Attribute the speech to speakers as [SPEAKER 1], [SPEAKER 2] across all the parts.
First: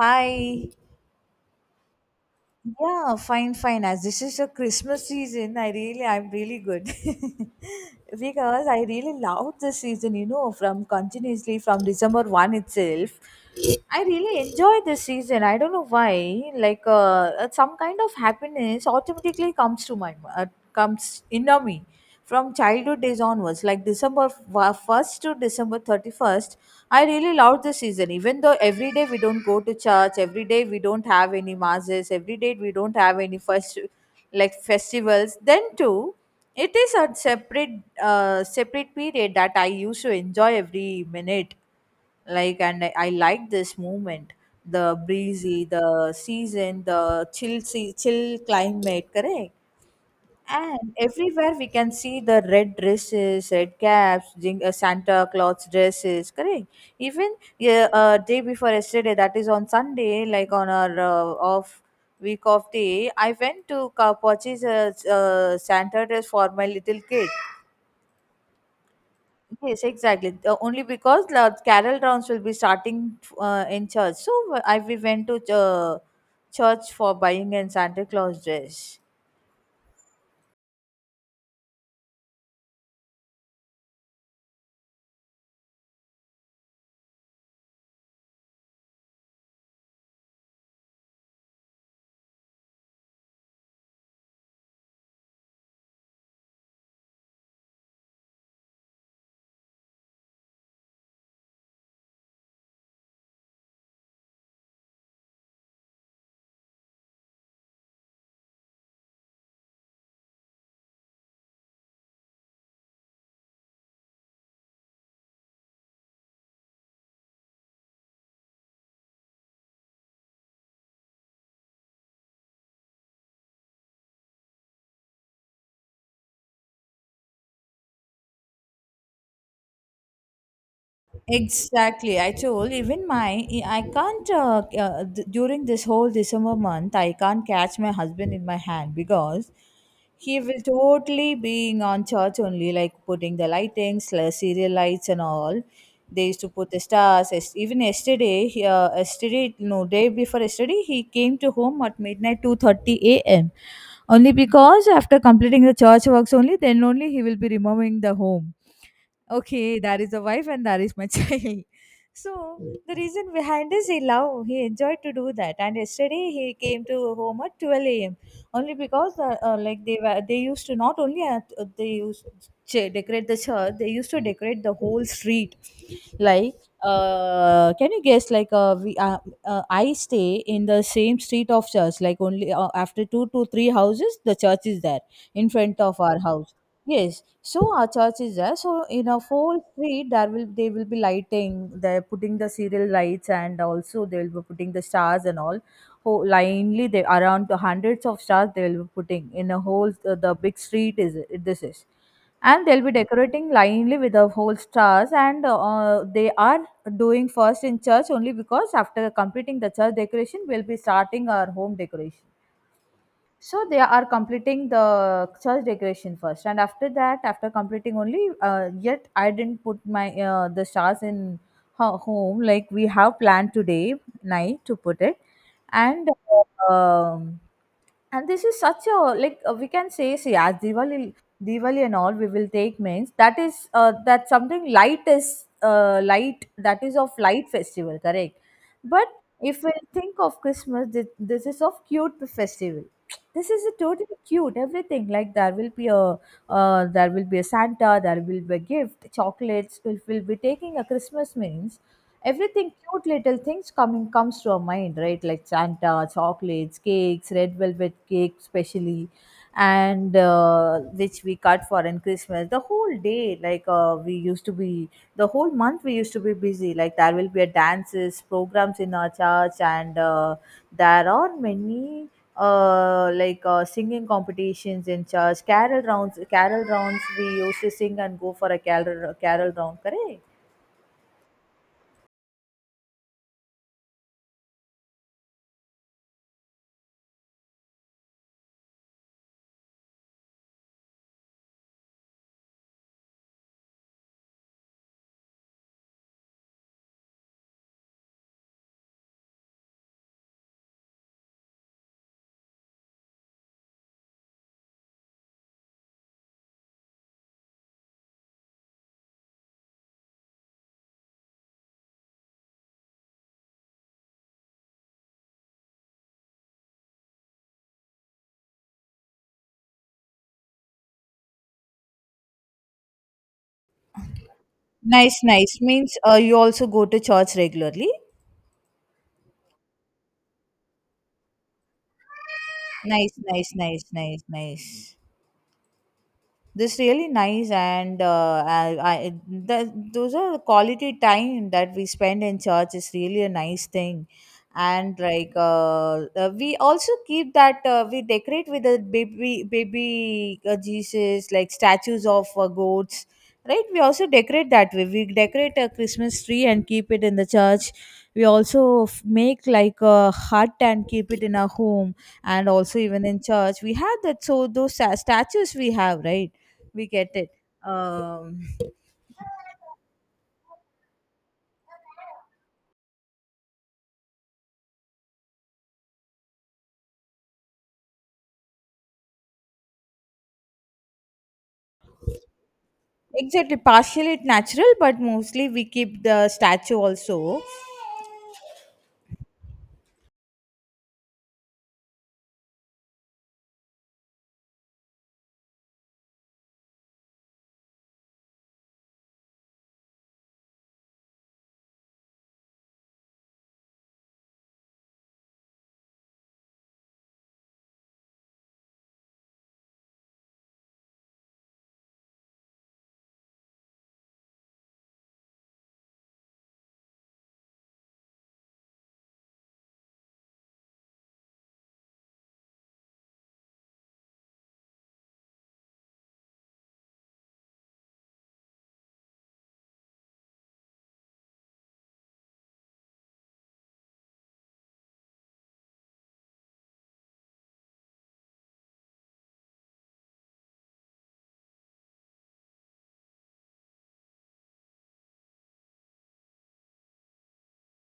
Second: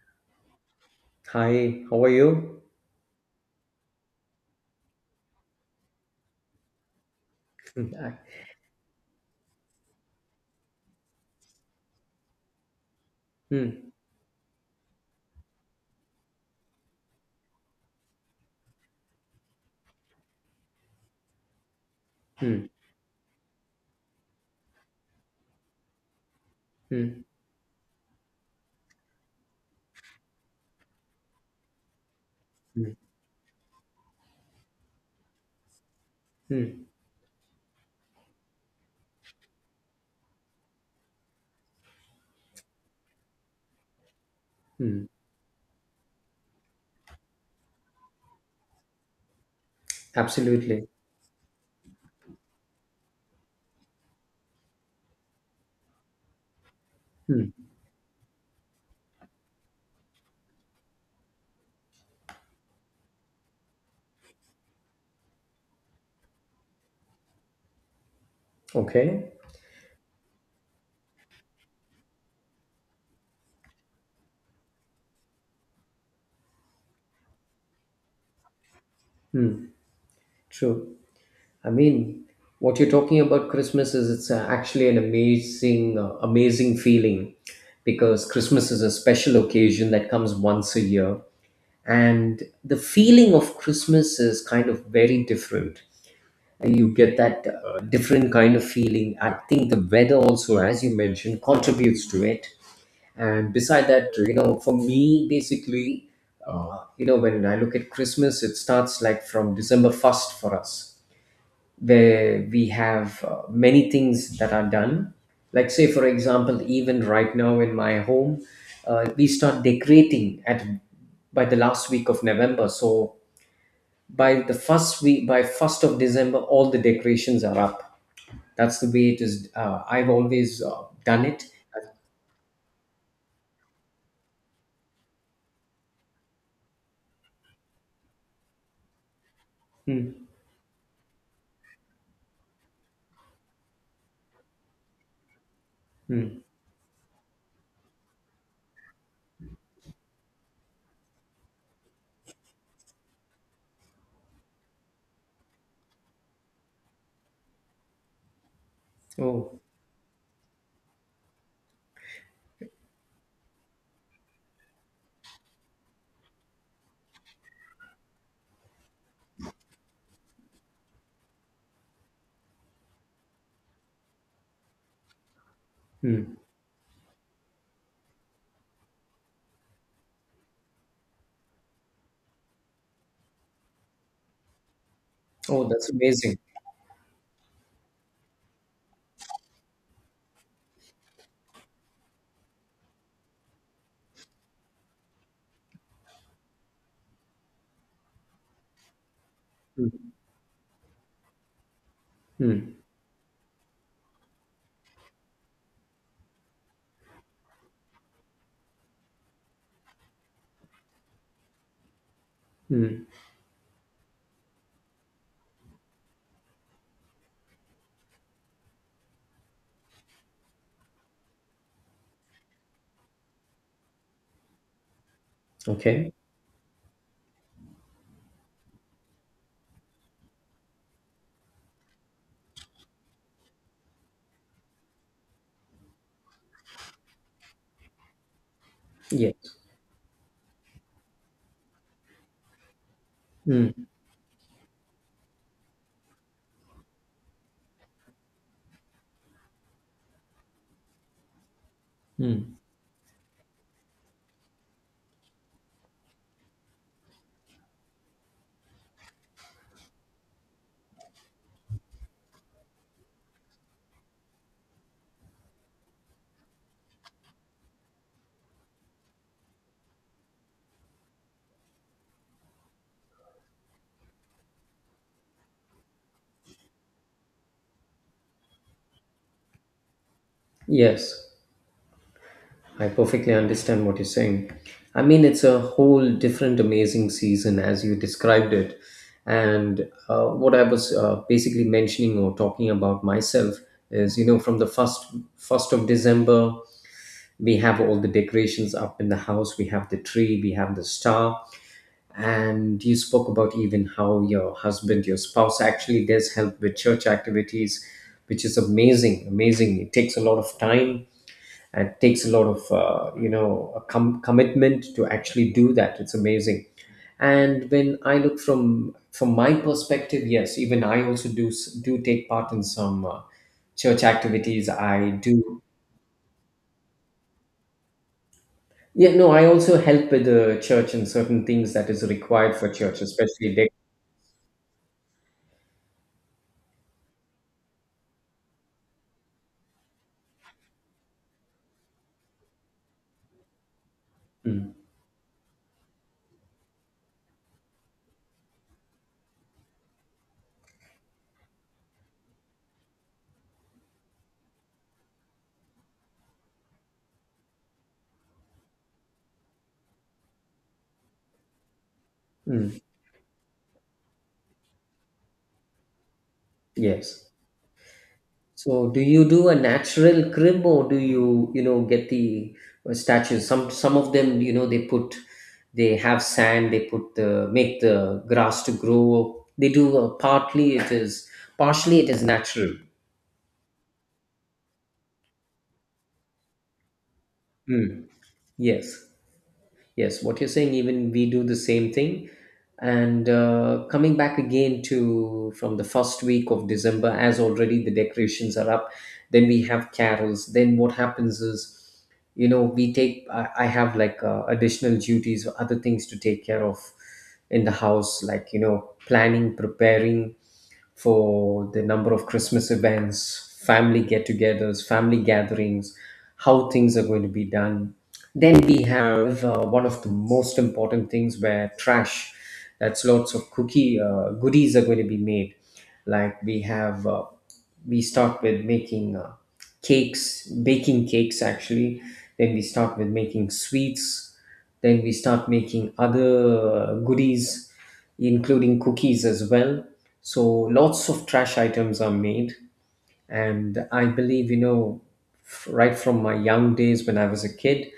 [SPEAKER 1] Hi.
[SPEAKER 2] Hi, how are you?
[SPEAKER 1] Yeah, fine, fine. As this is a Christmas season, I really, I'm really good
[SPEAKER 2] Hmm,
[SPEAKER 1] because I really loved this season. You know, from continuously from December one itself,
[SPEAKER 2] hmm,
[SPEAKER 1] I really enjoy this season. I don't know why. Like, some kind of happiness automatically comes to my comes inner me from
[SPEAKER 2] hmm,
[SPEAKER 1] childhood days onwards. Like December 1st to December 31st, I
[SPEAKER 2] hmm,
[SPEAKER 1] really loved the season, even though every day we don't go to church, every day we don't have any masses, every day we
[SPEAKER 2] hmm,
[SPEAKER 1] don't have any first like festivals. Then too, it
[SPEAKER 2] hmm,
[SPEAKER 1] is a separate separate period that I used to enjoy every minute like and I like this movement, the
[SPEAKER 2] hmm.
[SPEAKER 1] breezy, the season, the chill chill climate, correct? And
[SPEAKER 2] Absolutely.
[SPEAKER 1] everywhere we can see the red dresses, red caps, Santa Claus dresses, correct? Even
[SPEAKER 2] Hmm,
[SPEAKER 1] yeah, day before yesterday, that is on Sunday, like on our off week of day, I went to purchase a Santa dress for my little kid.
[SPEAKER 2] okay.
[SPEAKER 1] Yes, exactly. Only because the carol rounds will be starting in church. So I, we went to church for buying a Santa Claus dress.
[SPEAKER 2] Hmm, true. I mean, what you're talking about Christmas is it's actually an amazing, amazing feeling because Christmas is a special occasion that comes once a year. And the feeling of Christmas is kind of very different. And you get that different kind of feeling. I think the weather also, as you mentioned, contributes to it. And beside that, you know, for me basically, you know, when I look at Christmas, it starts like from December 1st for us, where we have many things that are done, like say for example, even right now in my home, we start decorating at by the last week of November. So by the first week, by 1st of December, all the decorations are up. That's the way it is. Uh, I've always done it.
[SPEAKER 1] Exactly. I told even my I can't during this whole December month I can't catch my husband in my hand because
[SPEAKER 2] Hmm.
[SPEAKER 1] he will totally being on church only like putting the lightings, like serial lights and all. They used
[SPEAKER 2] Hmm.
[SPEAKER 1] to put the stars. Yes- Even yesterday, yesterday no day before yesterday he came to home at midnight 2:30 a.m. Only because after completing the church works only then only he will be removing the home,
[SPEAKER 2] Oh.
[SPEAKER 1] okay, that is the wife and that is my child. So the reason behind is he love he enjoyed to do that, and yesterday he came to home at 12 a.m only because like they were they used to not only they used to decorate the church, they used to decorate the whole street
[SPEAKER 2] Hmm.
[SPEAKER 1] like can you guess, like we I stay in the same street of church, like only after two to three houses the church is there in
[SPEAKER 2] Oh,
[SPEAKER 1] front
[SPEAKER 2] that's
[SPEAKER 1] of our
[SPEAKER 2] amazing.
[SPEAKER 1] house. Yes, so our church is there. So in a whole street, there will they will be lighting. They're putting the serial lights, and also they will be putting the stars and all. Whole linely, they around the hundreds of stars they will be putting in a whole
[SPEAKER 2] Hmm.
[SPEAKER 1] the big street is it, this is, and
[SPEAKER 2] Mm,
[SPEAKER 1] they'll be decorating linely with the whole stars. And they are doing first in church only because after completing the church decoration, we'll be starting our home decoration.
[SPEAKER 2] mm.
[SPEAKER 1] So they are completing the church decoration first, and after that, after completing only, yet I didn't put my the stars in her home. Like we have planned today night to put it, and
[SPEAKER 2] Okay.
[SPEAKER 1] um, and this is such a like we can say see as Diwali. Diwali and all we will take means that is that something light is light, that is of light festival, correct? But
[SPEAKER 2] Yes.
[SPEAKER 1] if we think of Christmas, this is of cute festival, this is a
[SPEAKER 2] Mm,
[SPEAKER 1] totally cute everything. Like there will be a there will be a Santa, there will be a gift, chocolates, we will be taking a Christmas means
[SPEAKER 2] mm.
[SPEAKER 1] everything cute little things coming comes to our mind, right? Like Santa, chocolates, cakes, red velvet cake specially, and which we cut for in Christmas the whole day. Like we used to be the whole month we used to be busy, like there will be a dances programs in our church, and there are many singing competitions in church, carol rounds, carol rounds we used to sing and go for a carol, round, correct?
[SPEAKER 2] Yes. I perfectly understand what you're saying. I mean, it's a whole different amazing season as you described it. And what I was basically mentioning or talking about myself is, you know, from the first of December, we have all the decorations up in the house. We have the tree. We have the star. And you spoke about even how your husband, your spouse actually does help with church activities, which is amazing, amazing. It takes a lot of time, and it takes a lot of you know, a commitment to actually do that. It's amazing. And when I look from my perspective, yes, even I also do do take part in some church activities. I
[SPEAKER 1] Nice, nice.
[SPEAKER 2] do.
[SPEAKER 1] Means you also go to church regularly.
[SPEAKER 2] Yeah, no, I also help with the church in certain things that is required for church,
[SPEAKER 1] Nice, nice,
[SPEAKER 2] especially
[SPEAKER 1] nice, nice, nice. This really nice, and I the, those are quality time that we spend in church is really a nice thing.
[SPEAKER 2] mm,
[SPEAKER 1] And like we also keep that we decorate with the baby Jesus, like statues of goats, right? We also decorate that way, we decorate a Christmas tree and keep it in the church. We also make like a hut and keep it in our home, and also
[SPEAKER 2] mm,
[SPEAKER 1] even in church we have that, so those statues we have right, we get it,
[SPEAKER 2] yes.
[SPEAKER 1] um,
[SPEAKER 2] So, do you do a natural crib, or do you, you know, get the statues? Some of them, you know, they put, they have sand. They put the make the grass to grow. They do partly it is partially it is natural.
[SPEAKER 1] exactly, partially it natural but mostly we keep the statue also.
[SPEAKER 2] Mm. Yes, yes. What you're saying, even we do the same thing. And coming back again to from the first week of December, as already the decorations are up, then we have carols. Then what happens is, you know, we take I have like additional duties or other things to take care of in the house, like, you know, planning, preparing for the number of Christmas events, family get-togethers, family gatherings, how things are going to be done. Then we have one of the most important things where trash, that's lots of cookie goodies are going to be made. Like we have we start with making cakes, baking cakes actually. Then we start with making sweets. Then we start making other goodies, including cookies as well. So lots of trash items are made. And I believe, you know, right from my young days when I was a kid,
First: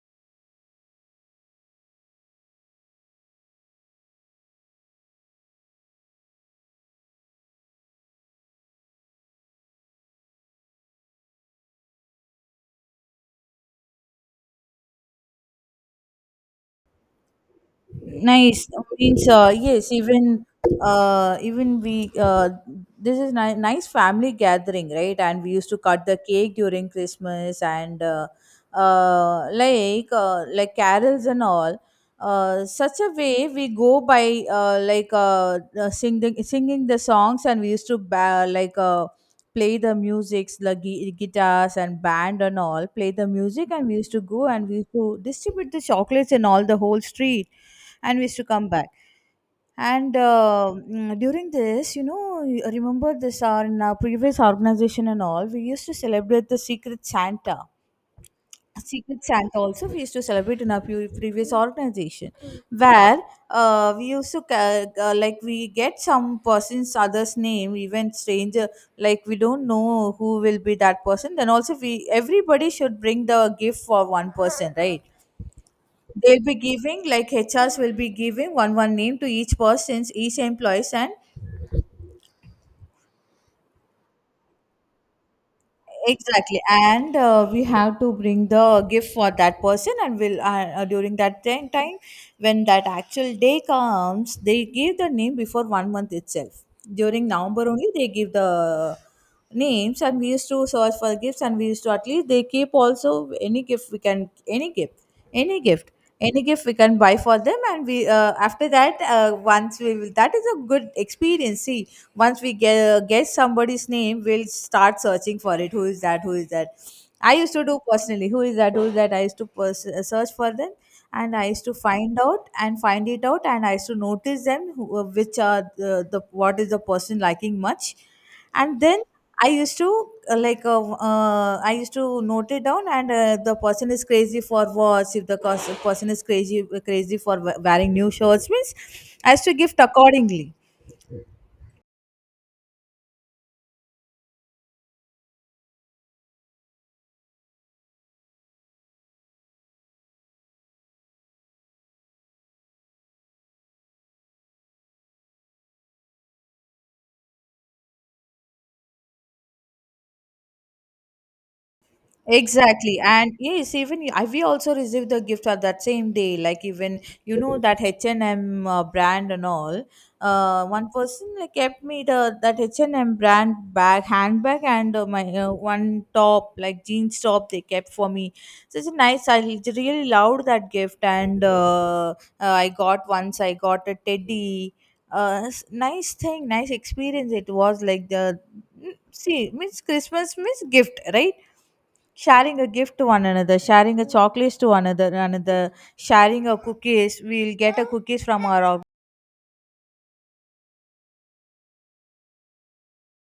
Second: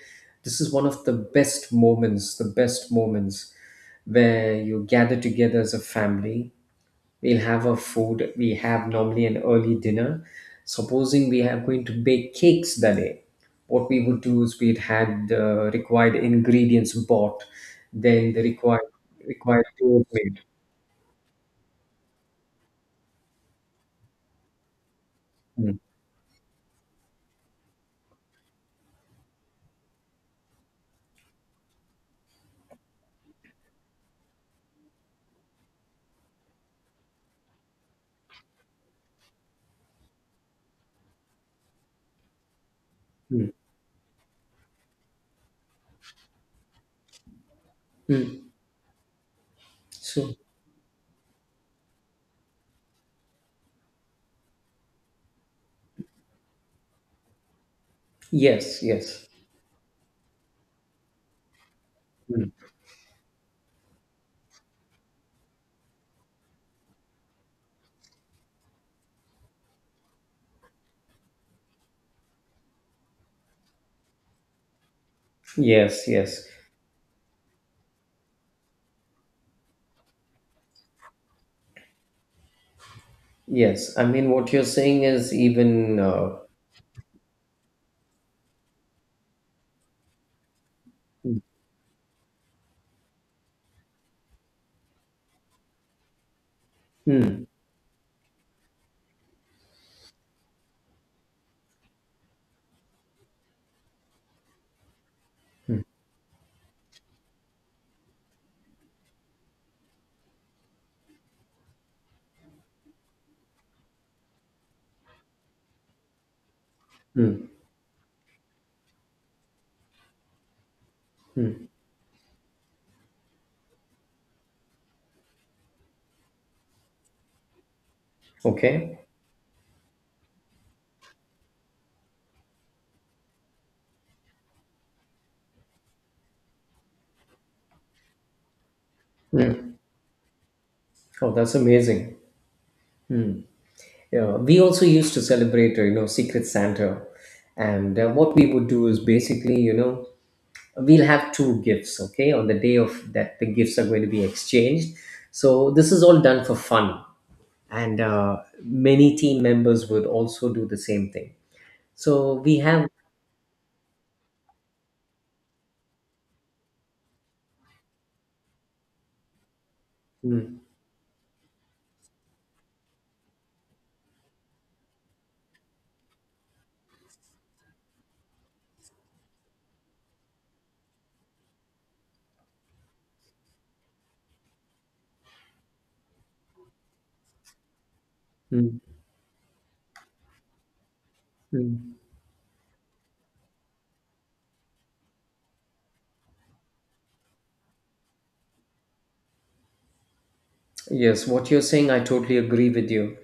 [SPEAKER 2] this is one of the best moments where you gather together as a family. We'll have a food. We have normally an early dinner. Supposing we are going to bake cakes that day, what we would do is we'd had the required ingredients bought, then the
[SPEAKER 1] Nice, means
[SPEAKER 2] required
[SPEAKER 1] yes,
[SPEAKER 2] tools made.
[SPEAKER 1] even even we this is nice family gathering, right? And we used to
[SPEAKER 2] Mm,
[SPEAKER 1] cut the cake during Christmas and like carols and all. Such a way we go by singing the songs, and we used to like play the musics, the guitars and band and all, play the
[SPEAKER 2] mm,
[SPEAKER 1] music, and we used to go, and we used to distribute the chocolates in all the whole street, and we used to
[SPEAKER 2] mm.
[SPEAKER 1] come back. And
[SPEAKER 2] So,
[SPEAKER 1] during this, you know, I remember this our in our previous organization and all we used to celebrate the Secret Santa.
[SPEAKER 2] yes,
[SPEAKER 1] secret
[SPEAKER 2] yes.
[SPEAKER 1] santa also we used to celebrate in our previous organization
[SPEAKER 2] Mm,
[SPEAKER 1] where we used to like we get some person's other's name even stranger, like we don't know who will be that person, then also we everybody should bring the gift for one person, right?
[SPEAKER 2] yes,
[SPEAKER 1] They'll
[SPEAKER 2] yes,
[SPEAKER 1] be giving, like HRs will be giving one name to each person's, each employees, and
[SPEAKER 2] yes, I mean what you're saying is even
[SPEAKER 1] exactly. And we have to bring the gift for that person, and will during that time when that actual day comes, they give the name before 1 month itself. During
[SPEAKER 2] mm,
[SPEAKER 1] November only, they give the names, and we used to search for gifts, and we used to at least they keep also any gift we can any gift, any gift. Any gift we can buy for them, and we after that once we will that is a good experience, see, once we get somebody's name we'll start searching for it, who is that, I
[SPEAKER 2] mm,
[SPEAKER 1] used to do personally, who is that, I used to search for them, and I used to find out and find it out, and I used to notice them who, which are the what is the person liking much, and
[SPEAKER 2] okay.
[SPEAKER 1] then I used to uh, like uh, I used to note it down, and the person is crazy for watch, if the person is crazy, for wearing new shirts means I used to
[SPEAKER 2] Mm.
[SPEAKER 1] gift accordingly.
[SPEAKER 2] Oh, that's amazing. Yeah, we also used to celebrate, you know, Secret Santa. And what we would do is basically, you know, we'll have two gifts, okay, on the day of that the gifts are going to be exchanged. So this is all done for fun. And many team members would also do the same thing. So we have.
[SPEAKER 1] Exactly. And yes, even I, we also received the gift on that same day. Like even, you know, that H&M brand and all.
[SPEAKER 2] Mm,
[SPEAKER 1] One person like kept me the that H&M brand bag, handbag, and my one top, like jeans top they kept for me. Such a nice, I really loved that gift. And I got once, I got a teddy. Nice thing, nice experience it was like the,
[SPEAKER 2] mm,
[SPEAKER 1] see, means Christmas means gift, right?
[SPEAKER 2] mm.
[SPEAKER 1] Sharing a gift to one another, sharing a chocolates to another, sharing a cookies, we'll get a cookies from our org-
[SPEAKER 2] Yes, what you're saying, I totally agree with you.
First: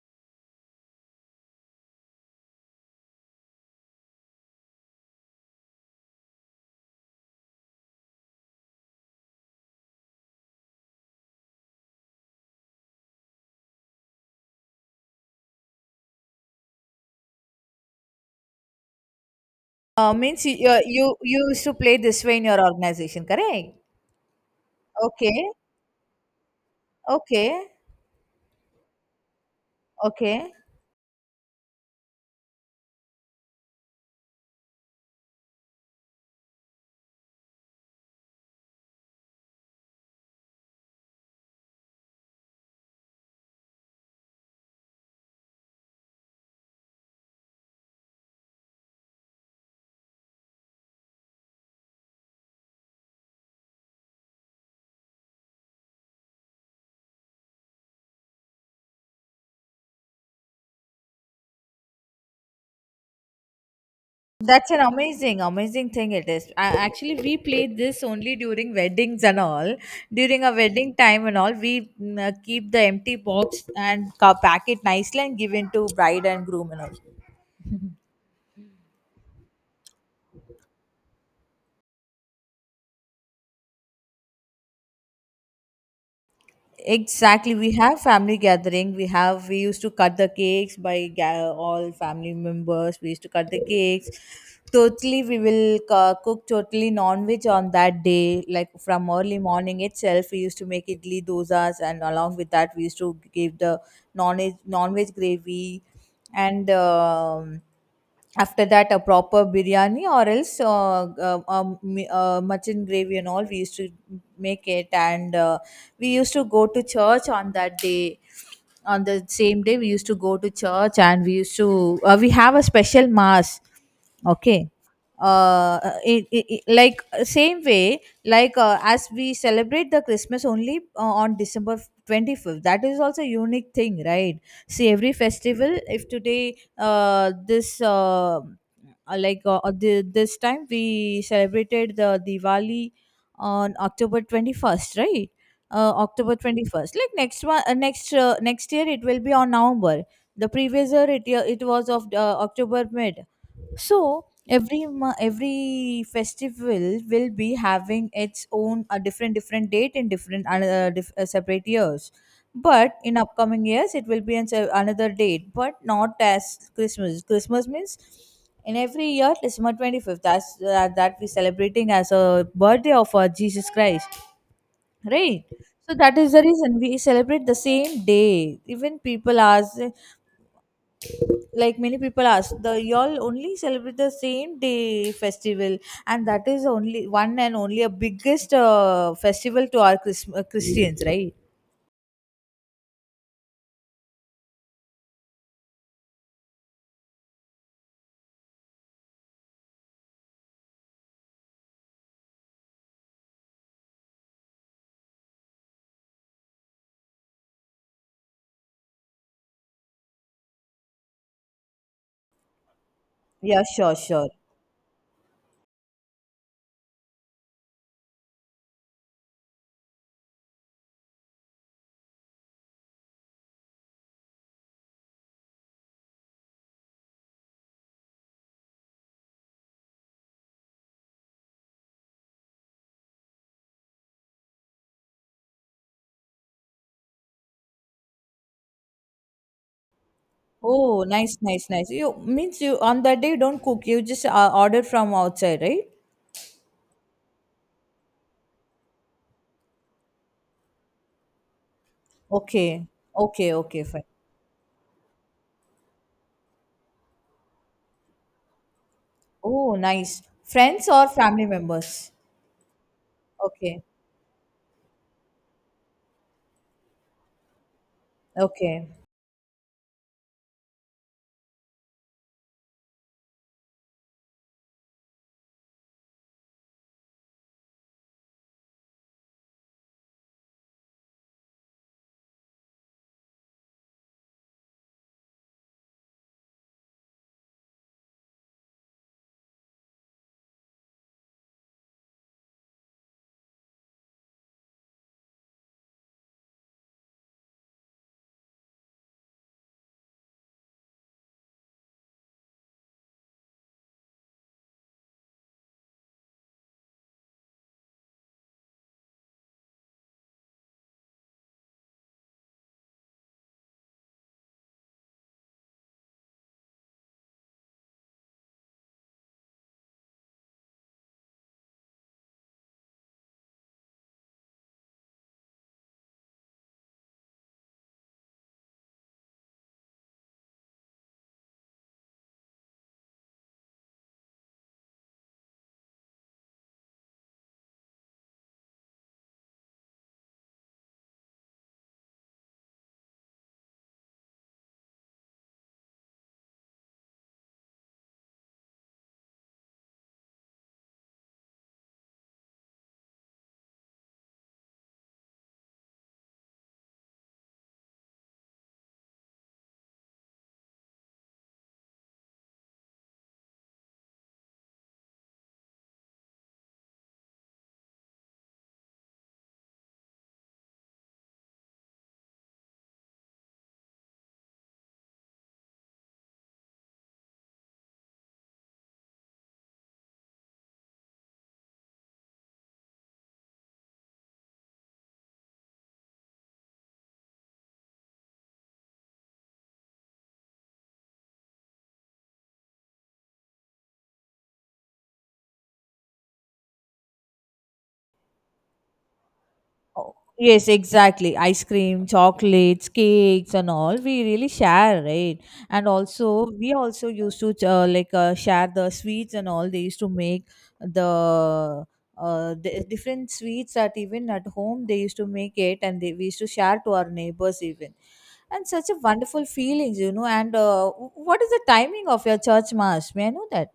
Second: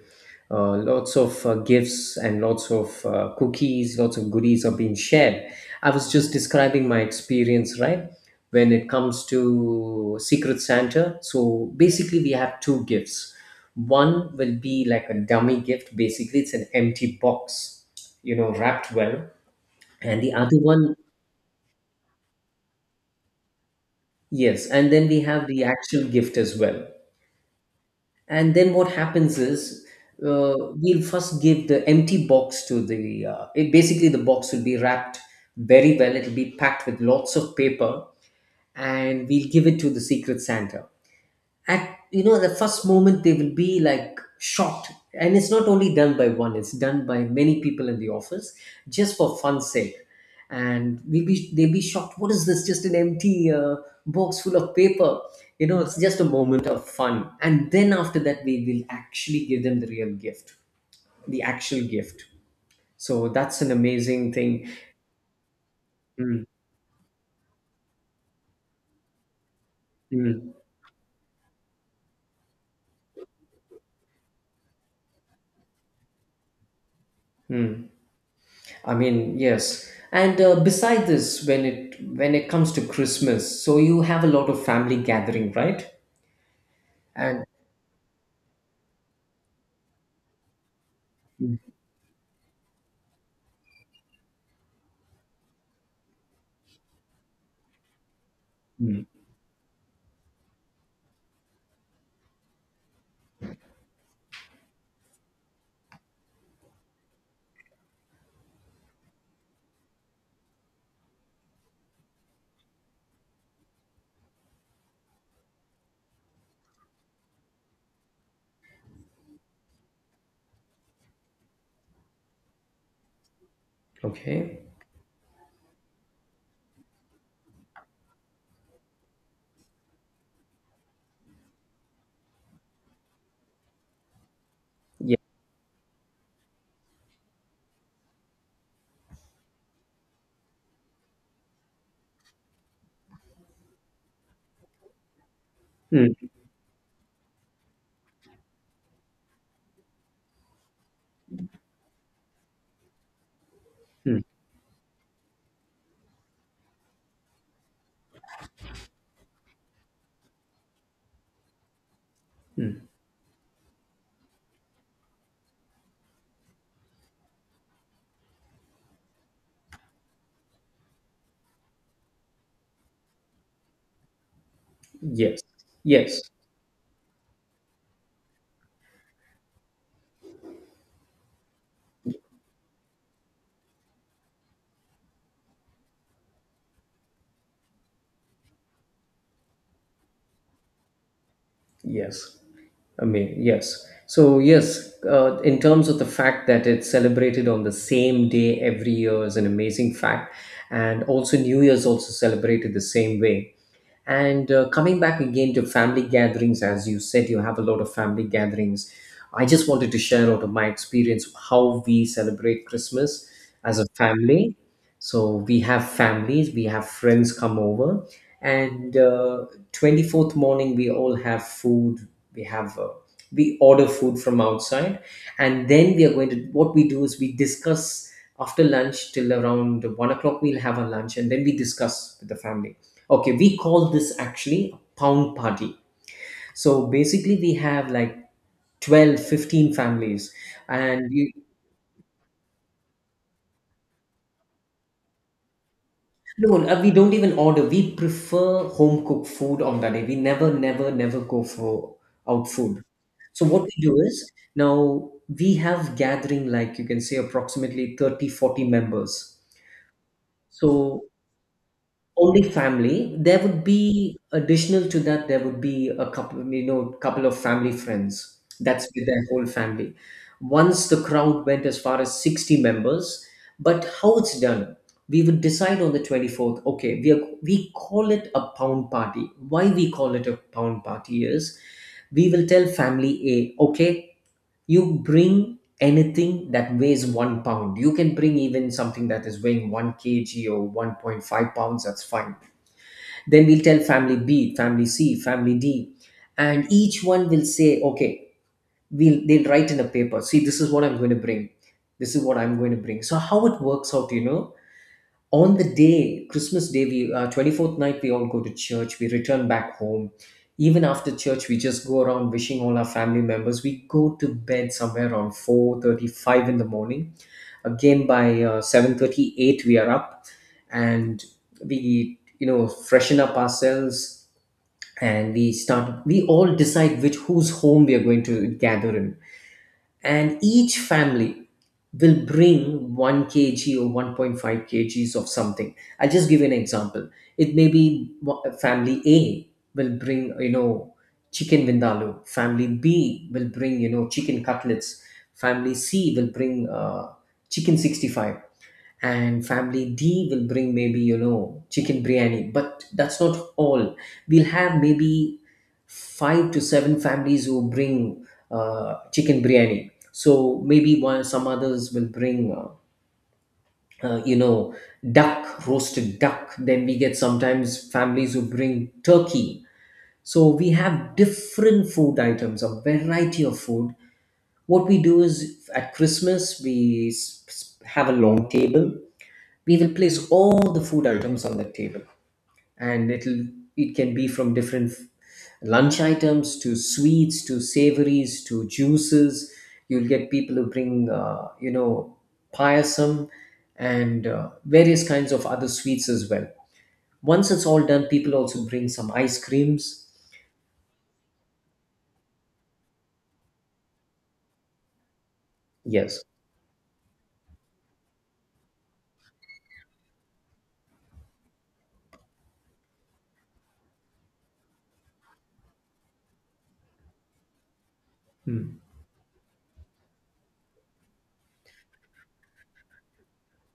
[SPEAKER 2] Lots of gifts and lots of cookies, lots of goodies are being shared. I was just describing my experience, right? When it comes to Secret Santa. So basically, we have two gifts. One will be like a dummy gift, basically, it's an empty box, you know, wrapped well. And the
[SPEAKER 1] means you,
[SPEAKER 2] other one,
[SPEAKER 1] you used to play this way in your organization, correct?
[SPEAKER 2] yes. And then we have
[SPEAKER 1] Okay,
[SPEAKER 2] the actual gift as well.
[SPEAKER 1] okay,
[SPEAKER 2] And then what happens is,
[SPEAKER 1] okay,
[SPEAKER 2] we'll first give the empty box to the, basically the box will be wrapped very well. It'll be packed with lots of paper, and we'll give it to the Secret Santa. At, you know, the first moment they will be like shocked, and it's not only done by one, it's done by many people in the office, just for fun's sake. And we be they be shocked, what is this? Just an empty box full of paper. You know, it's just a moment of fun. And then after that, we will actually give them the real gift, the actual gift. So that's an amazing thing.
[SPEAKER 1] that's an amazing, thing it
[SPEAKER 2] Mm,
[SPEAKER 1] is. I, actually we played this only during weddings and all. During a
[SPEAKER 2] mm,
[SPEAKER 1] wedding time and all we keep the empty box and pack it nicely and give it to bride and groom and all.
[SPEAKER 2] mm. I mean, yes. And beside this, when it comes to Christmas, so you have a lot of family gathering, right? And
[SPEAKER 1] Exactly. We have family gathering. We have we used to cut the cakes by all family members. We used to cut the cakes. Totally, we will cook totally non-veg on that day. Like from early morning itself, we used to make idli dosas, and along with that, we used to give the non-veg gravy, and after that a proper biryani or else mutton gravy and all we used to make it, and we used to go to church on that day, on the same day we used to go to church, and we used to we have a special mass,
[SPEAKER 2] okay,
[SPEAKER 1] okay, uh it, it, like same way like as we celebrate the Christmas only on December 25th, that is also a unique thing, right? See every
[SPEAKER 2] yeah.
[SPEAKER 1] festival if today this this time we celebrated the Diwali on October 21st, right?
[SPEAKER 2] Mm.
[SPEAKER 1] October 21st. Like next one, next year it will be on November. The previous year it was of October mid. So every festival will be having its own a different different date in separate years, but in upcoming years it will be another date but not as Christmas. Christmas means in every year December 25th, that we celebrating as a birthday of our Jesus Christ,
[SPEAKER 2] Yes,
[SPEAKER 1] right? So that
[SPEAKER 2] yes,
[SPEAKER 1] is the reason we celebrate the same day, even people ask, like many people ask the y'all only celebrate the same day festival. And that is only one and only a biggest festival to our Christmas, Christians, right?
[SPEAKER 2] yes. I mean, yes. So, yes, in terms of the fact that it's celebrated on the same day every year is an amazing fact. And also, New Year's also celebrated the same way. And coming back again to family gatherings, as you said, you have a lot of family gatherings. I just wanted to share out of my experience how we celebrate Christmas
[SPEAKER 1] Yeah,
[SPEAKER 2] as a
[SPEAKER 1] sure, sure.
[SPEAKER 2] family. So we have families, we have friends come over, and 24th morning we all have food. We have we order food from outside, and then we are going to what we do is we discuss after lunch till around 1 o'clock. We'll have our lunch, and then we discuss with the family. Okay, we call this actually a pound party. So basically, we have like 12, 15 families,
[SPEAKER 1] Oh,
[SPEAKER 2] and you,
[SPEAKER 1] nice, nice, nice. You means you on that day you don't cook. You just order from outside, right?
[SPEAKER 2] no, no, we don't even order. We prefer home cooked food on that day. We never, never, never go for out food.
[SPEAKER 1] Okay,
[SPEAKER 2] So
[SPEAKER 1] okay,
[SPEAKER 2] what we
[SPEAKER 1] okay,
[SPEAKER 2] do
[SPEAKER 1] fine.
[SPEAKER 2] is now we have gathering like you can say approximately 30, 40 members.
[SPEAKER 1] Oh, nice. Friends
[SPEAKER 2] So
[SPEAKER 1] or family members?
[SPEAKER 2] only family. There would
[SPEAKER 1] Okay,
[SPEAKER 2] be additional to that. There would be a couple, you know, couple of family friends.
[SPEAKER 1] okay.
[SPEAKER 2] That's with their whole family. Once the crowd went as far as 60 members, but how it's done, we would decide on the 24th. Okay, we are, we call it a pound party. Why we call it a pound party is, we will tell family A, okay, you bring anything that weighs 1 pound. You can bring even something that is weighing one kg or 1.5 pounds, that's fine. Then we'll tell family B, family C, family D, and each one will say, okay, we'll they'll write in a paper. See, this is what I'm going to bring. This is what I'm going to bring. So how it works out, you know, on the day Christmas day we 24th night, we all go to church. We return back home. Even after church, we just go around wishing all our family members. We go to bed somewhere around 4:35 in the morning. Again by 7:38 we are up, and we, you know, freshen up ourselves. And we start, we all decide which whose home we are going to gather in. And each family will bring 1 kg or 1.5 kgs of something. I'll just give you an example. It may be family A will bring, you know, chicken vindaloo. Family B will bring, you know, chicken cutlets. Family C will bring chicken 65. And family D will bring maybe, you know, chicken biryani. But that's not all. We'll have maybe five to seven families who bring chicken biryani. So maybe one, some others will bring you know, duck, roasted duck. Then we get sometimes families who bring turkey. So we have different food items, a variety of food. What we do is at Christmas, we have a long table. We will place all the food items on the table. And it can be from different lunch items to sweets to savories to juices. You'll get people who bring you know, payasam, and various kinds of other sweets as well. Once it's all done, people also bring some ice creams.
[SPEAKER 1] Yes, exactly. Ice cream, chocolates, cakes, and all we really share, right? And
[SPEAKER 2] Yes.
[SPEAKER 1] also, we also used to like share the sweets and all. They used to make the the different sweets that even at home they used to make it, and we used to share to our neighbors even. And
[SPEAKER 2] Hmm.
[SPEAKER 1] such a wonderful feelings. And what is the timing of your church mass? May I know that?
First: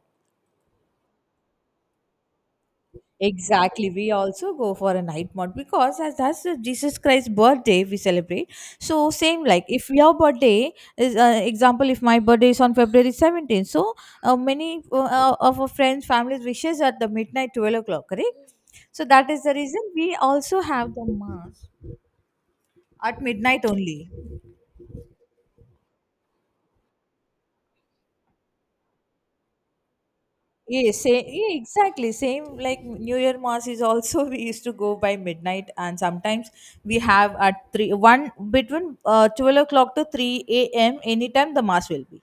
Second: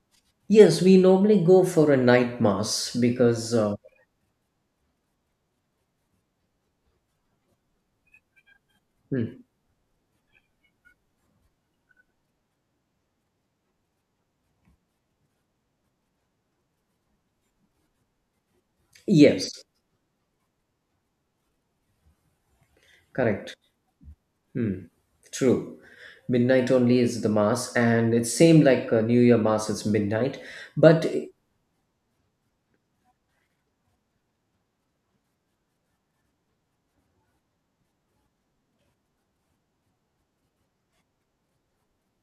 [SPEAKER 2] Yes, we normally go for a night mass because
[SPEAKER 1] Exactly. We also go for a night mode because as that's the Jesus Christ's birthday we celebrate. So
[SPEAKER 2] hmm,
[SPEAKER 1] same like if your birthday is example if my birthday is on February 17th. So many of our friends families wishes at the midnight 12 o'clock, correct? So that is the
[SPEAKER 2] yes,
[SPEAKER 1] reason we also have the mass at
[SPEAKER 2] correct.
[SPEAKER 1] midnight only.
[SPEAKER 2] Hmm. True. Midnight only is the mass, and it seemed like New Year mass, it's midnight.
[SPEAKER 1] Yeah,
[SPEAKER 2] But
[SPEAKER 1] same,
[SPEAKER 2] eh,
[SPEAKER 1] yeah, exactly. Same like New Year Mass is also we used to go by midnight, and sometimes we have at three one between 12 o'clock to 3 a.m. Anytime the mass will be.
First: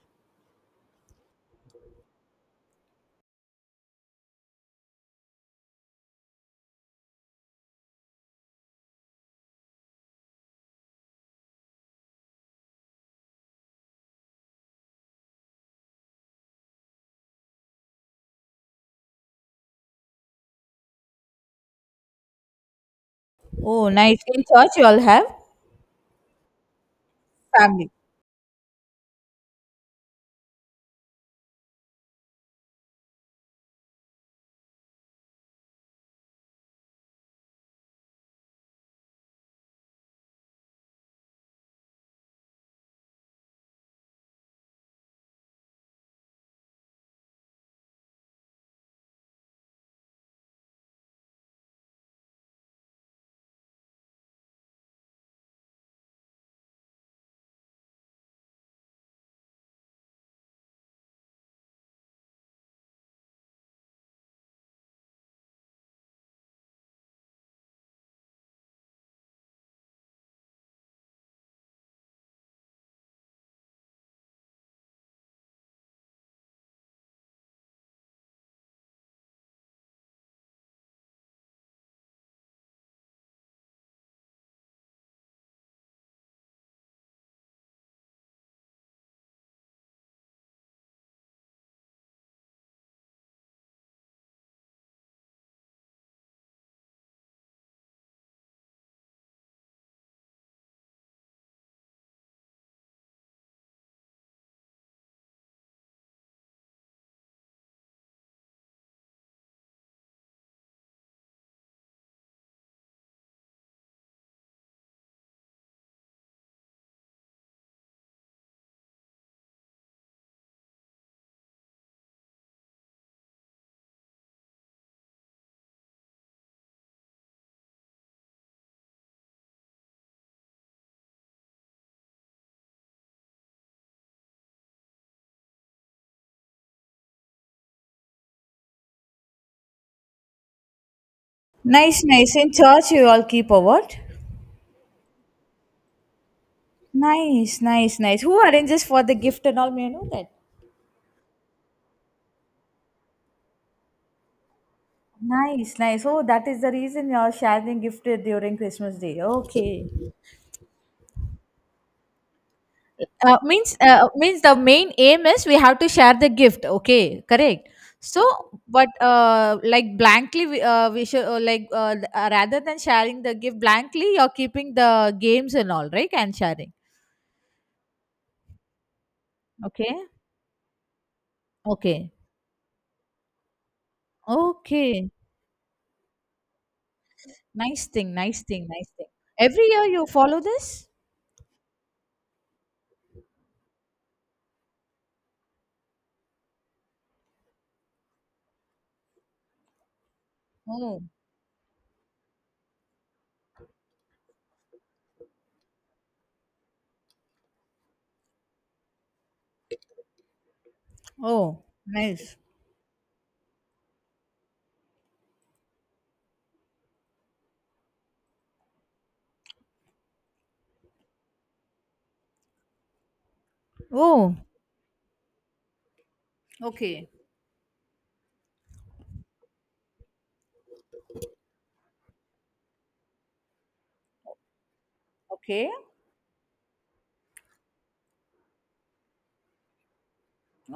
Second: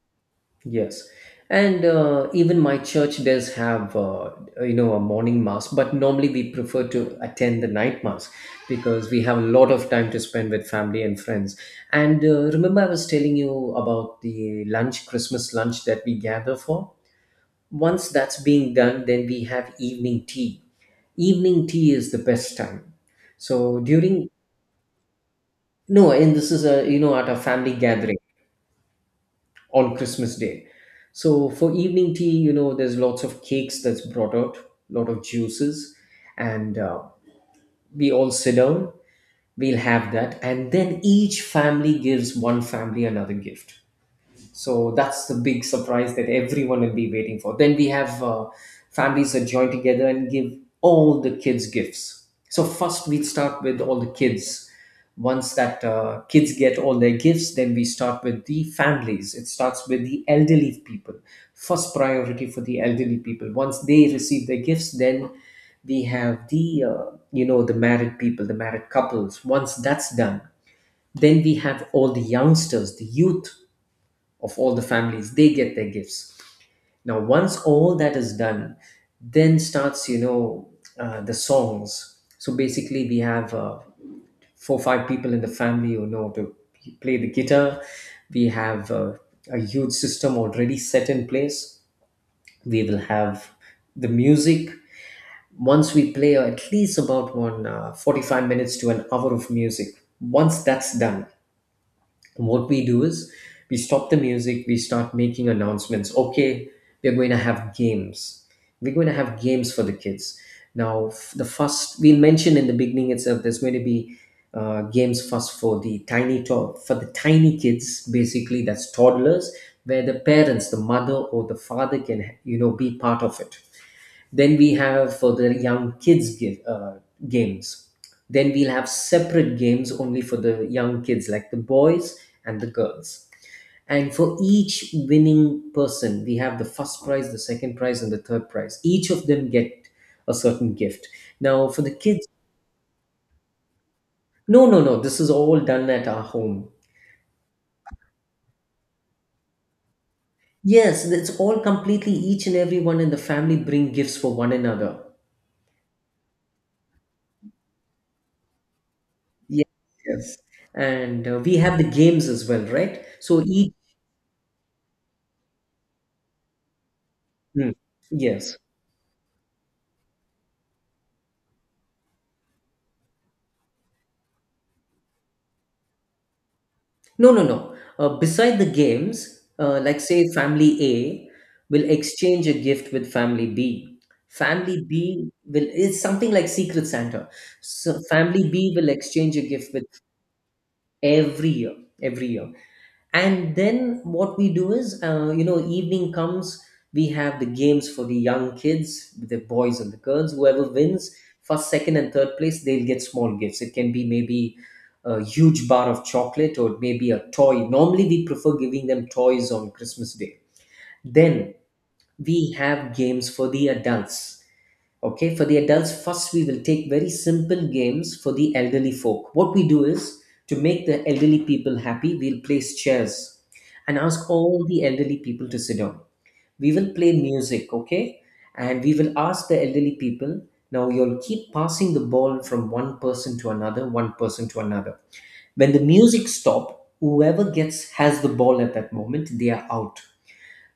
[SPEAKER 2] yes, and even my church does have you know, a morning mass, but normally we prefer to attend the night mass because we have a lot of time to spend with family and friends. And Remember, I was telling you about the lunch, Christmas lunch that we gather for. Once that's being done, then we have evening tea. Evening tea is the best time. So
[SPEAKER 1] Oh, nice!
[SPEAKER 2] during
[SPEAKER 1] In church, you all have
[SPEAKER 2] No, and this is a at a family
[SPEAKER 1] family.
[SPEAKER 2] gathering on Christmas Day. So for evening tea, there's lots of cakes that's brought out, lot of juices, and we all sit down. We'll have that, and then each family gives one family another gift. So that's the big surprise that everyone will be waiting for. Then we have families that join together and give all the kids gifts. So first we start with all the kids. Once that kids get all their gifts, then we start with the families. It starts with the elderly people. First priority for the elderly people. Once they receive their gifts, then we have the the married people, the married couples. Once that's done, then we have all the youngsters, the youth of all the families, they get their gifts. Now once all that is done, then starts, the songs. So basically we have four or five people in the family who know to play the guitar. We have a huge system already set in place. We will have the music. Once we play at least about one 45 minutes to an hour of music, once that's done, what we do is we stop the music, we start making announcements. Okay, we're going to have games. We're going to have games for the kids. Now, the first we mentioned in the beginning itself, there's going to be games first for the tiny for the tiny kids. Basically, that's toddlers, where the parents, the mother or the father, can, be part of it. Then we have for the young kids give, games. Then we'll have separate games only for the young kids, like the boys and the girls. And for each winning person, we have the first prize, the second prize, and the third prize. Each of them get a certain gift. Now, for the
[SPEAKER 1] Nice,
[SPEAKER 2] kids,
[SPEAKER 1] nice. In church, you all keep a what?
[SPEAKER 2] no, no, no, this is all done at our home.
[SPEAKER 1] Nice, nice, nice. Who arranges for the gift and all? May I know that?
[SPEAKER 2] Yes, it's all completely each and everyone in the family bring gifts for one another.
[SPEAKER 1] Nice, nice. Oh, that is the reason you're sharing gift during Christmas Day.
[SPEAKER 2] Yes,
[SPEAKER 1] Okay.
[SPEAKER 2] yes. And we have the games as well, right?
[SPEAKER 1] uh,
[SPEAKER 2] So each.
[SPEAKER 1] means uh, means the main aim is we have to share the gift, okay, correct.
[SPEAKER 2] Hmm.
[SPEAKER 1] So
[SPEAKER 2] Yes.
[SPEAKER 1] but like blankly we should like rather than sharing the gift blankly you're keeping the games and all right and sharing.
[SPEAKER 2] No, no, no. Beside the games,
[SPEAKER 1] Okay,
[SPEAKER 2] like say, family A will
[SPEAKER 1] okay.
[SPEAKER 2] exchange a gift with family B. Family
[SPEAKER 1] Okay,
[SPEAKER 2] B will, it's something like Secret Santa.
[SPEAKER 1] nice
[SPEAKER 2] So
[SPEAKER 1] thing, nice
[SPEAKER 2] family
[SPEAKER 1] thing,
[SPEAKER 2] B
[SPEAKER 1] nice
[SPEAKER 2] will
[SPEAKER 1] thing.
[SPEAKER 2] exchange a
[SPEAKER 1] Every
[SPEAKER 2] gift
[SPEAKER 1] year
[SPEAKER 2] with
[SPEAKER 1] you follow this?
[SPEAKER 2] every year, every year. And then what we do is, evening comes, we have the games for the young kids, the boys and the girls. Whoever
[SPEAKER 1] Oh.
[SPEAKER 2] wins first, second and third place, they'll get small gifts. It can be maybe a huge bar of chocolate, or it may be a toy. Normally we prefer giving them toys on Christmas Day. Then
[SPEAKER 1] Oh, nice.
[SPEAKER 2] we have games for the adults. Okay, for the adults, first we will take very simple games for the elderly folk. What we do is, to make the elderly people happy, we'll place chairs and ask
[SPEAKER 1] Oh.
[SPEAKER 2] all the elderly people to sit down. We will
[SPEAKER 1] Okay.
[SPEAKER 2] play music, okay? And we will ask the elderly people, now you'll keep passing the ball from one person to another, one person to another.
[SPEAKER 1] Okay.
[SPEAKER 2] When the music stops, whoever gets has the ball at that moment, they are out.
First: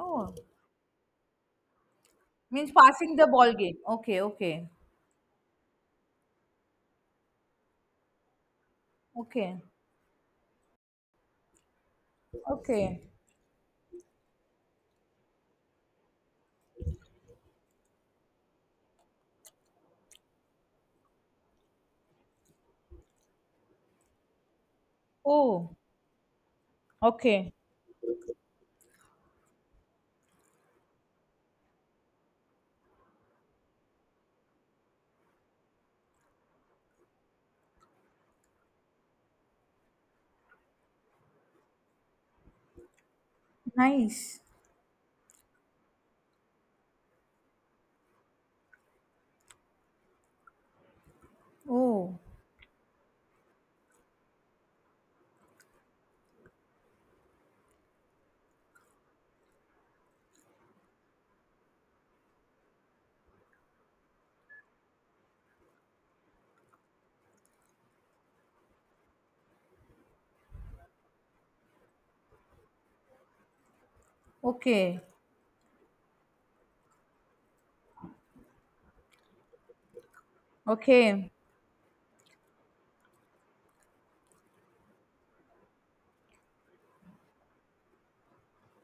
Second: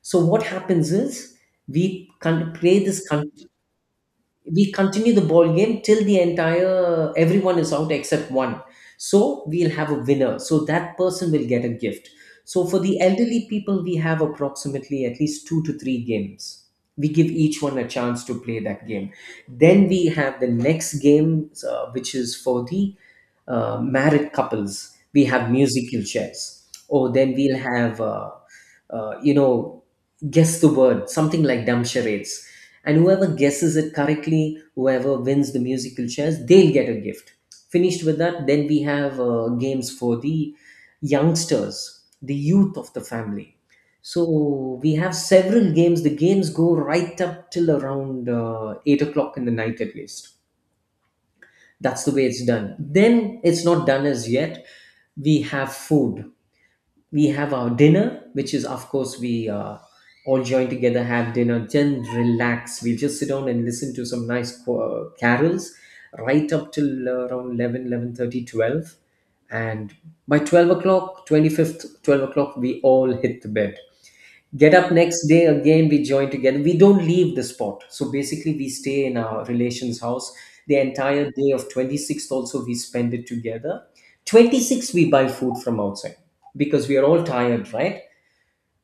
[SPEAKER 2] So what happens is, we can
[SPEAKER 1] Means
[SPEAKER 2] play this
[SPEAKER 1] passing the
[SPEAKER 2] con-
[SPEAKER 1] ball game. Okay, okay.
[SPEAKER 2] we continue the ball game till the entire everyone is out except one. So
[SPEAKER 1] Okay.
[SPEAKER 2] we'll have a winner, so that person will get a gift. So for
[SPEAKER 1] Okay.
[SPEAKER 2] the elderly people we have approximately at least two to three games. We give each one a chance to play that game. Then we have the next game, which is for the married couples. We have
[SPEAKER 1] Oh.
[SPEAKER 2] musical chairs. Oh, then
[SPEAKER 1] Okay.
[SPEAKER 2] we'll have uh, you know guess the word, something like dumb charades. And whoever guesses it correctly, whoever wins the musical chairs, they'll get a gift. Finished with that, then we have games for the youngsters, the youth of the family. So
[SPEAKER 1] Nice.
[SPEAKER 2] we have several games. The games go right up till around 8 o'clock in the night at least. That's the
[SPEAKER 1] Oh,
[SPEAKER 2] way it's done. Then it's not done as yet. We have food. We have our dinner, which is, of course, we all join together, have dinner, then relax. We'll just sit down and listen to some nice carols right up till around 11, 11:30, 12. And by 12 o'clock, 25th, 12 o'clock, we all hit the bed. Get up
[SPEAKER 1] okay.
[SPEAKER 2] next day, again we join together, we don't leave the spot. So basically we stay in our relations house. The
[SPEAKER 1] Okay.
[SPEAKER 2] entire day of 26th also we spend it together. 26th we buy food from outside, because we are all tired, right?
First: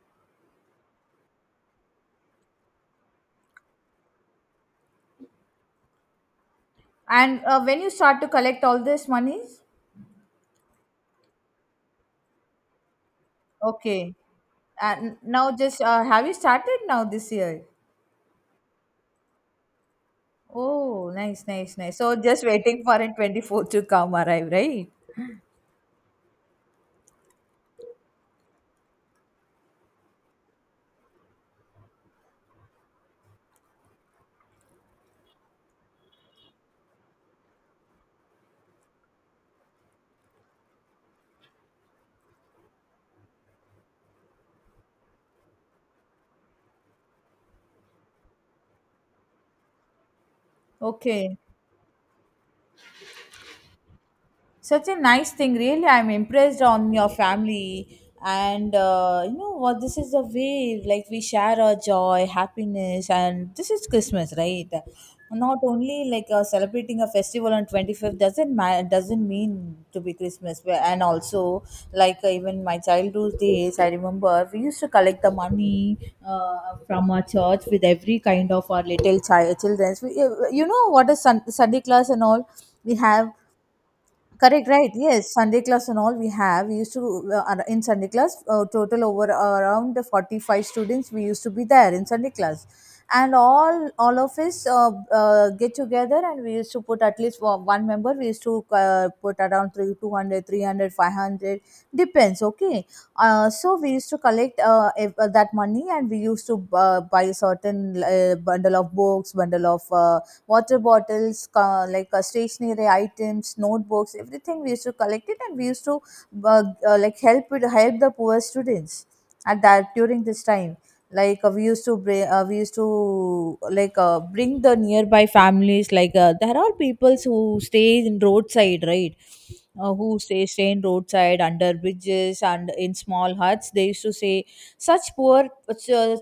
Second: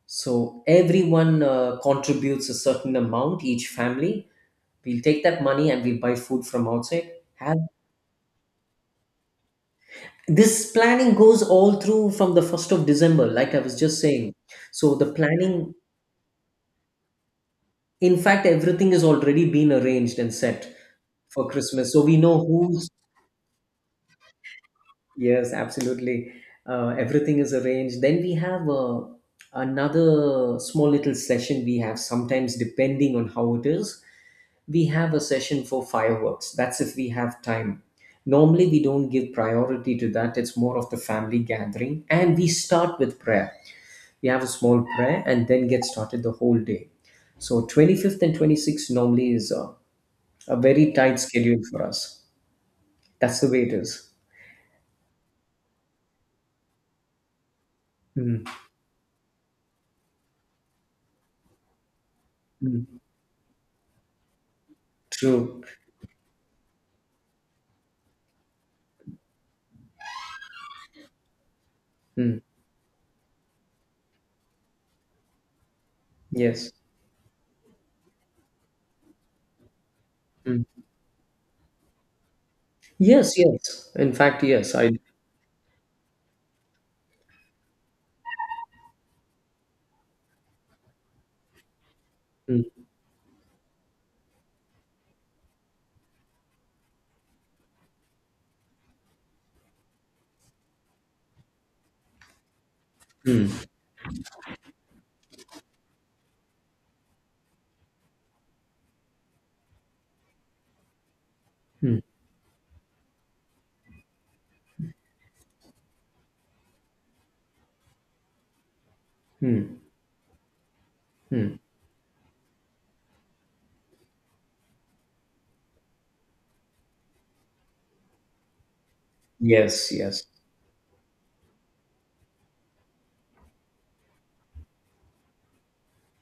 [SPEAKER 2] So everyone contributes a certain amount, each family. We'll take that money and we buy food from outside.
[SPEAKER 1] And
[SPEAKER 2] Have,
[SPEAKER 1] when you start to collect all this monies?
[SPEAKER 2] this planning goes all through from the 1st of December, like I was just
[SPEAKER 1] Okay.
[SPEAKER 2] saying. So the
[SPEAKER 1] And now
[SPEAKER 2] planning,
[SPEAKER 1] just have you started now this year?
[SPEAKER 2] in fact, everything is already been arranged and set
[SPEAKER 1] Oh, nice,
[SPEAKER 2] for
[SPEAKER 1] nice,
[SPEAKER 2] Christmas.
[SPEAKER 1] nice.
[SPEAKER 2] So
[SPEAKER 1] So
[SPEAKER 2] we know
[SPEAKER 1] just waiting
[SPEAKER 2] who's.
[SPEAKER 1] for it 24 to come arrive, right?
[SPEAKER 2] Yes, absolutely. Everything is arranged. Then we have another small little session we have sometimes, depending on how it is. We have a session for fireworks. That's if we have time. Normally, we don't give priority to that. It's more of the family gathering. And we start with prayer. We have a small prayer and then get started the whole day. So 25th and 26th normally is a very tight
[SPEAKER 1] Okay.
[SPEAKER 2] schedule for us. That's the way it is.
[SPEAKER 1] Such a nice thing, really. I'm impressed on your family.
[SPEAKER 2] Mm,
[SPEAKER 1] And you know what, this is the way like we share our joy,
[SPEAKER 2] mm,
[SPEAKER 1] happiness, and this is Christmas, right? Not
[SPEAKER 2] true.
[SPEAKER 1] only like celebrating a festival on 25th doesn't mean to be Christmas. And also like
[SPEAKER 2] Mm,
[SPEAKER 1] even my childhood days I remember we used to collect the money uh,
[SPEAKER 2] yes.
[SPEAKER 1] from our church with every kind of our little child children, you
[SPEAKER 2] Mm.
[SPEAKER 1] know what is Sunday class and all we have.
[SPEAKER 2] Yes, yes. In fact,
[SPEAKER 1] Correct,
[SPEAKER 2] yes.
[SPEAKER 1] right?
[SPEAKER 2] I.
[SPEAKER 1] Yes, Sunday class and all we have. We used to in Sunday class total over around 45 students. We used to be there in Sunday class,
[SPEAKER 2] Mm,
[SPEAKER 1] and all of us get together, and we used to put at least one member. We used to put around 200, 300, 500. Depends. Okay,
[SPEAKER 2] mm,
[SPEAKER 1] so we used to collect that money and we used to buy certain bundle of books, bundle of water bottles,
[SPEAKER 2] mm,
[SPEAKER 1] like stationery items, notebooks, everything. We used to collect it, and we used to like help the poor students at
[SPEAKER 2] mm,
[SPEAKER 1] that during this time. Like
[SPEAKER 2] mm.
[SPEAKER 1] we used to like bring the nearby families. Like there are peoples who stay in roadside, right?
[SPEAKER 2] Yes,
[SPEAKER 1] Who
[SPEAKER 2] yes.
[SPEAKER 1] staying roadside under bridges and in small huts they used to say such poor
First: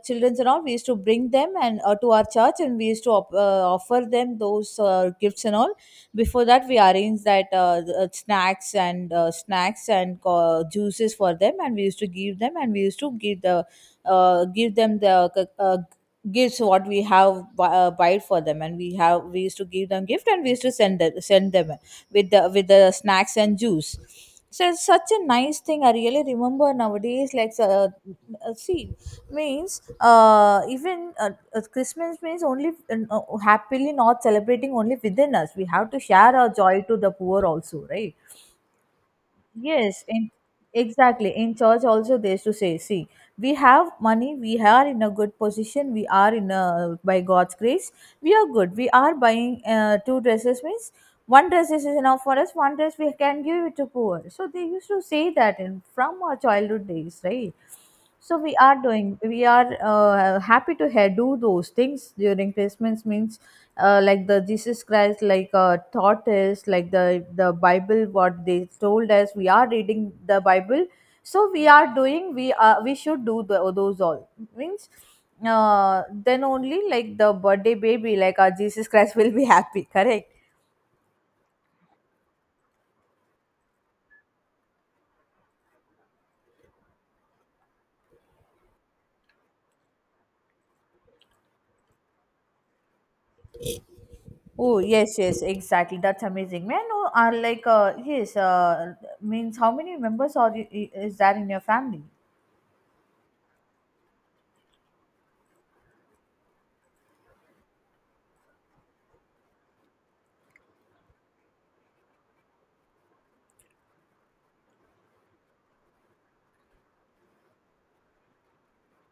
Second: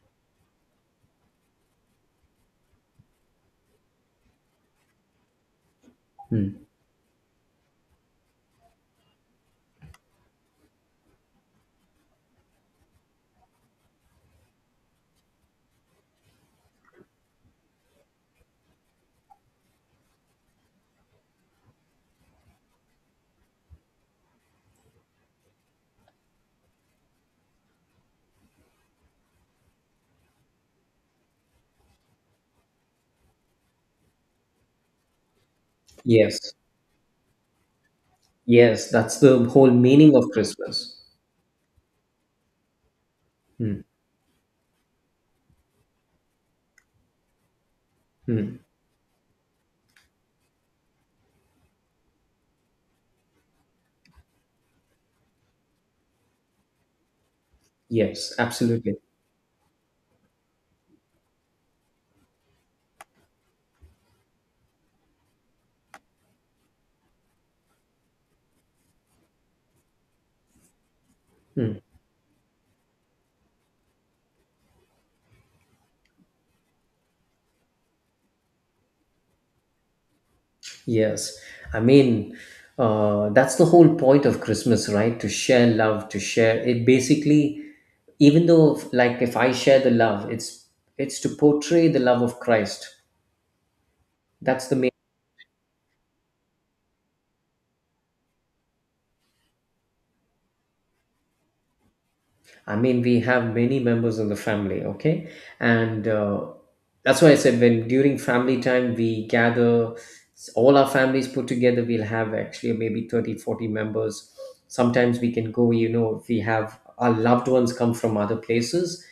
[SPEAKER 1] children and all, we used to bring them and to our church, and we used to offer them those gifts and all. Before
[SPEAKER 2] Mm,
[SPEAKER 1] that we arranged that snacks and juices for them, and we used to give them, and we used to give them the uh, uh, gifts what we have buy for them, and we used to give them gift, and we used to send them with the snacks and juice. So it's such a nice thing I really remember nowadays, like see, means even Christmas means only happily not celebrating only within us, we have to share our
[SPEAKER 2] yes,
[SPEAKER 1] joy to the poor also, right?
[SPEAKER 2] yes. That's the whole
[SPEAKER 1] Yes,
[SPEAKER 2] meaning
[SPEAKER 1] in
[SPEAKER 2] of Christmas.
[SPEAKER 1] exactly. In church also they used to say, see, we
[SPEAKER 2] Mm,
[SPEAKER 1] have money, we are in a good position, we are in a by God's grace, we are
[SPEAKER 2] mm.
[SPEAKER 1] good. We are buying two dresses means one dress is enough for us, one dress we can give it to poor. So they used to say that in from our childhood days, right?
[SPEAKER 2] Yes,
[SPEAKER 1] So we are
[SPEAKER 2] absolutely.
[SPEAKER 1] doing, we are happy to do those things during Christmas, means like the Jesus Christ like taught us, like the Bible what they told us, we are reading the Bible. So we
[SPEAKER 2] Mm.
[SPEAKER 1] are doing, we should do those all, means then only like the birthday baby like our Jesus Christ will be happy correct?
[SPEAKER 2] Yes, I mean, that's the whole point of Christmas, right? To share love, to share it. Basically, even though, like, if I share the love, it's to portray the love of Christ. That's the
[SPEAKER 1] Oh
[SPEAKER 2] main.
[SPEAKER 1] yes, yes, exactly. That's amazing, man. I are like yes, means how many members are you, is there in your family?
[SPEAKER 2] I mean, we have many members in the family, okay? And that's why I said, when during family time we gather, all our families put together, we'll have actually maybe 30, 40 members. Sometimes we can go, you know, if we have our loved ones come from other places,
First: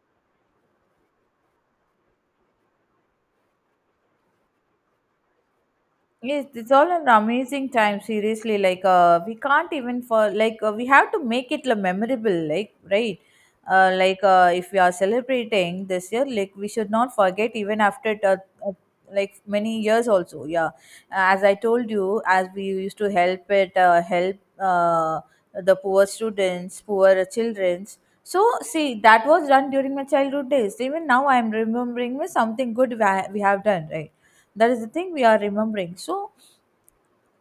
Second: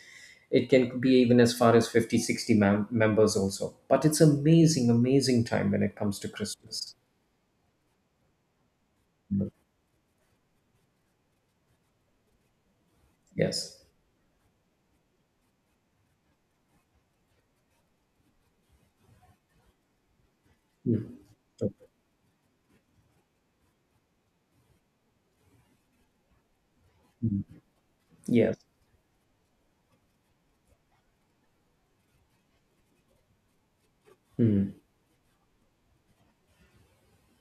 [SPEAKER 2] it can be even as far as 50, 60 members also. But it's amazing, amazing time when it comes to
[SPEAKER 1] Yes, it's all
[SPEAKER 2] Christmas.
[SPEAKER 1] an amazing time. Seriously, like we
[SPEAKER 2] Mm.
[SPEAKER 1] can't even for like we have to make it like, memorable. Like, right,
[SPEAKER 2] Yes.
[SPEAKER 1] like if we are celebrating this year, like we should not forget even after it, uh, like many years also. Yeah,
[SPEAKER 2] Mm.
[SPEAKER 1] as I told you, as we used to help the poor students, poor
[SPEAKER 2] Mm.
[SPEAKER 1] childrens. So
[SPEAKER 2] Yes.
[SPEAKER 1] see, that was done during my childhood days. Even now, I am remembering with something good we have done. Right, that
[SPEAKER 2] Mm.
[SPEAKER 1] is the thing we are remembering, so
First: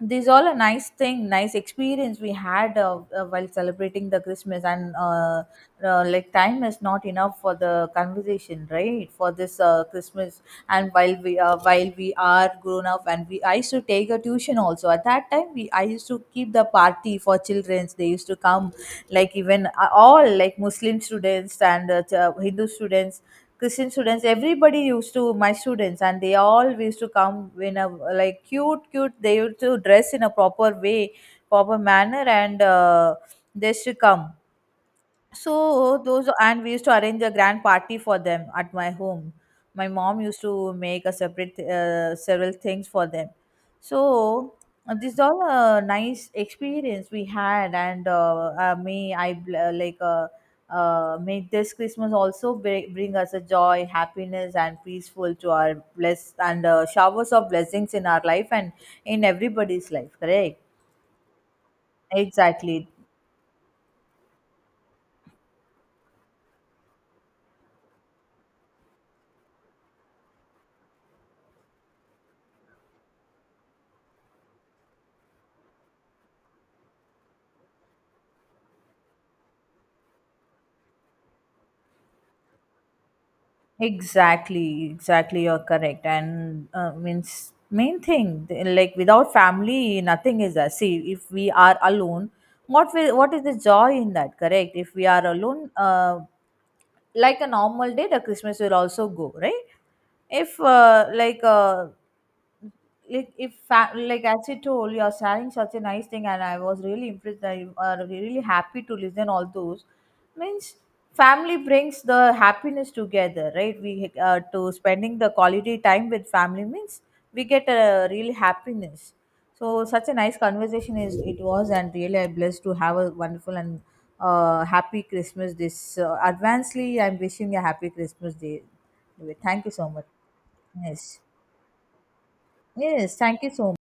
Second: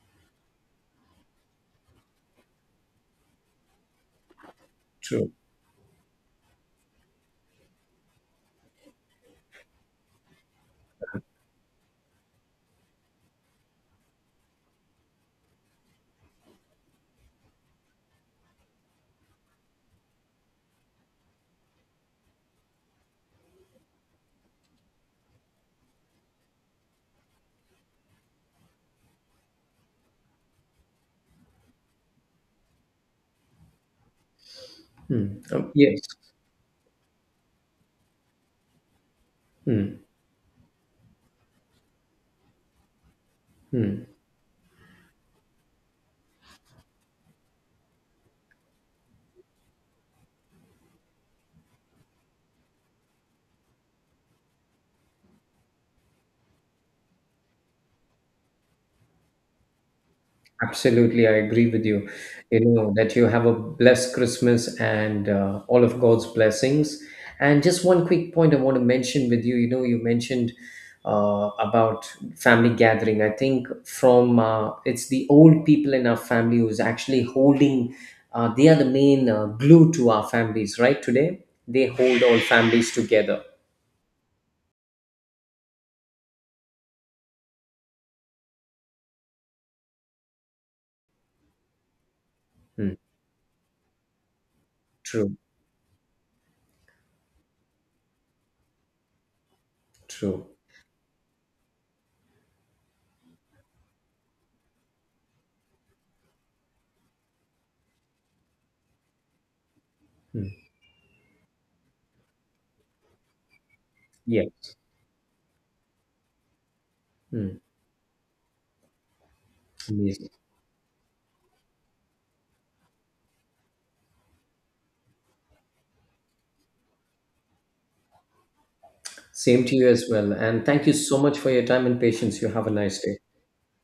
[SPEAKER 1] these all a nice thing, nice experience we had while celebrating the Christmas, and
[SPEAKER 2] True.
[SPEAKER 1] like time is not enough for the conversation, right, for this Christmas. And while we are grown up, and we I used to take a tuition also at that time we I used to keep the party for childrens they used to come, like even all like Muslim students and Hindu students, Christian students, everybody used to my students, and they all used to come in a like cute, cute. They used to dress in a proper way, proper manner, and they should come.
[SPEAKER 2] Mm.
[SPEAKER 1] So
[SPEAKER 2] Yes.
[SPEAKER 1] those, and we used to arrange a grand party for them at my home. My
[SPEAKER 2] Mm.
[SPEAKER 1] mom used to make a separate several things for them.
[SPEAKER 2] Hmm,
[SPEAKER 1] So this is all a nice experience we had, and may I bl- like may this Christmas also bring us a joy, happiness, and peaceful to our bless and showers of blessings in our life and in everybody's life. Correct?
[SPEAKER 2] absolutely, I agree with you. You
[SPEAKER 1] Exactly.
[SPEAKER 2] know, that you have a blessed Christmas and all of God's blessings. And just one quick point I want to mention with you. You know, you mentioned about family gathering. I think from it's the old people in our family who's actually holding, they are the main glue to our families, right? Today, they hold all families together.
[SPEAKER 1] Exactly, exactly. You're correct, and means main thing like without family, nothing is there. See, if we are alone,
[SPEAKER 2] Hmm,
[SPEAKER 1] what is the joy in that? Correct. If we are
[SPEAKER 2] true,
[SPEAKER 1] alone, like a normal day the Christmas will also go, right?
[SPEAKER 2] true.
[SPEAKER 1] if like like if fa- Like as you told, you're sharing such a nice thing and I was really impressed. I really happy to listen all those,
[SPEAKER 2] Hmm,
[SPEAKER 1] means family brings the happiness together, right. we to
[SPEAKER 2] yes.
[SPEAKER 1] spending the quality time with family means we
[SPEAKER 2] Hmm,
[SPEAKER 1] get a real happiness. So such a
[SPEAKER 2] amazing.
[SPEAKER 1] nice conversation is it was, and really I'm blessed to have a wonderful and happy Christmas. This advancedly, I'm wishing a happy Christmas day. Anyway, thank
[SPEAKER 2] Same
[SPEAKER 1] you
[SPEAKER 2] to you
[SPEAKER 1] so much.
[SPEAKER 2] as well. And thank you so
[SPEAKER 1] Yes,
[SPEAKER 2] much for your time and patience. You have a nice
[SPEAKER 1] yes,
[SPEAKER 2] day.
[SPEAKER 1] thank you so much.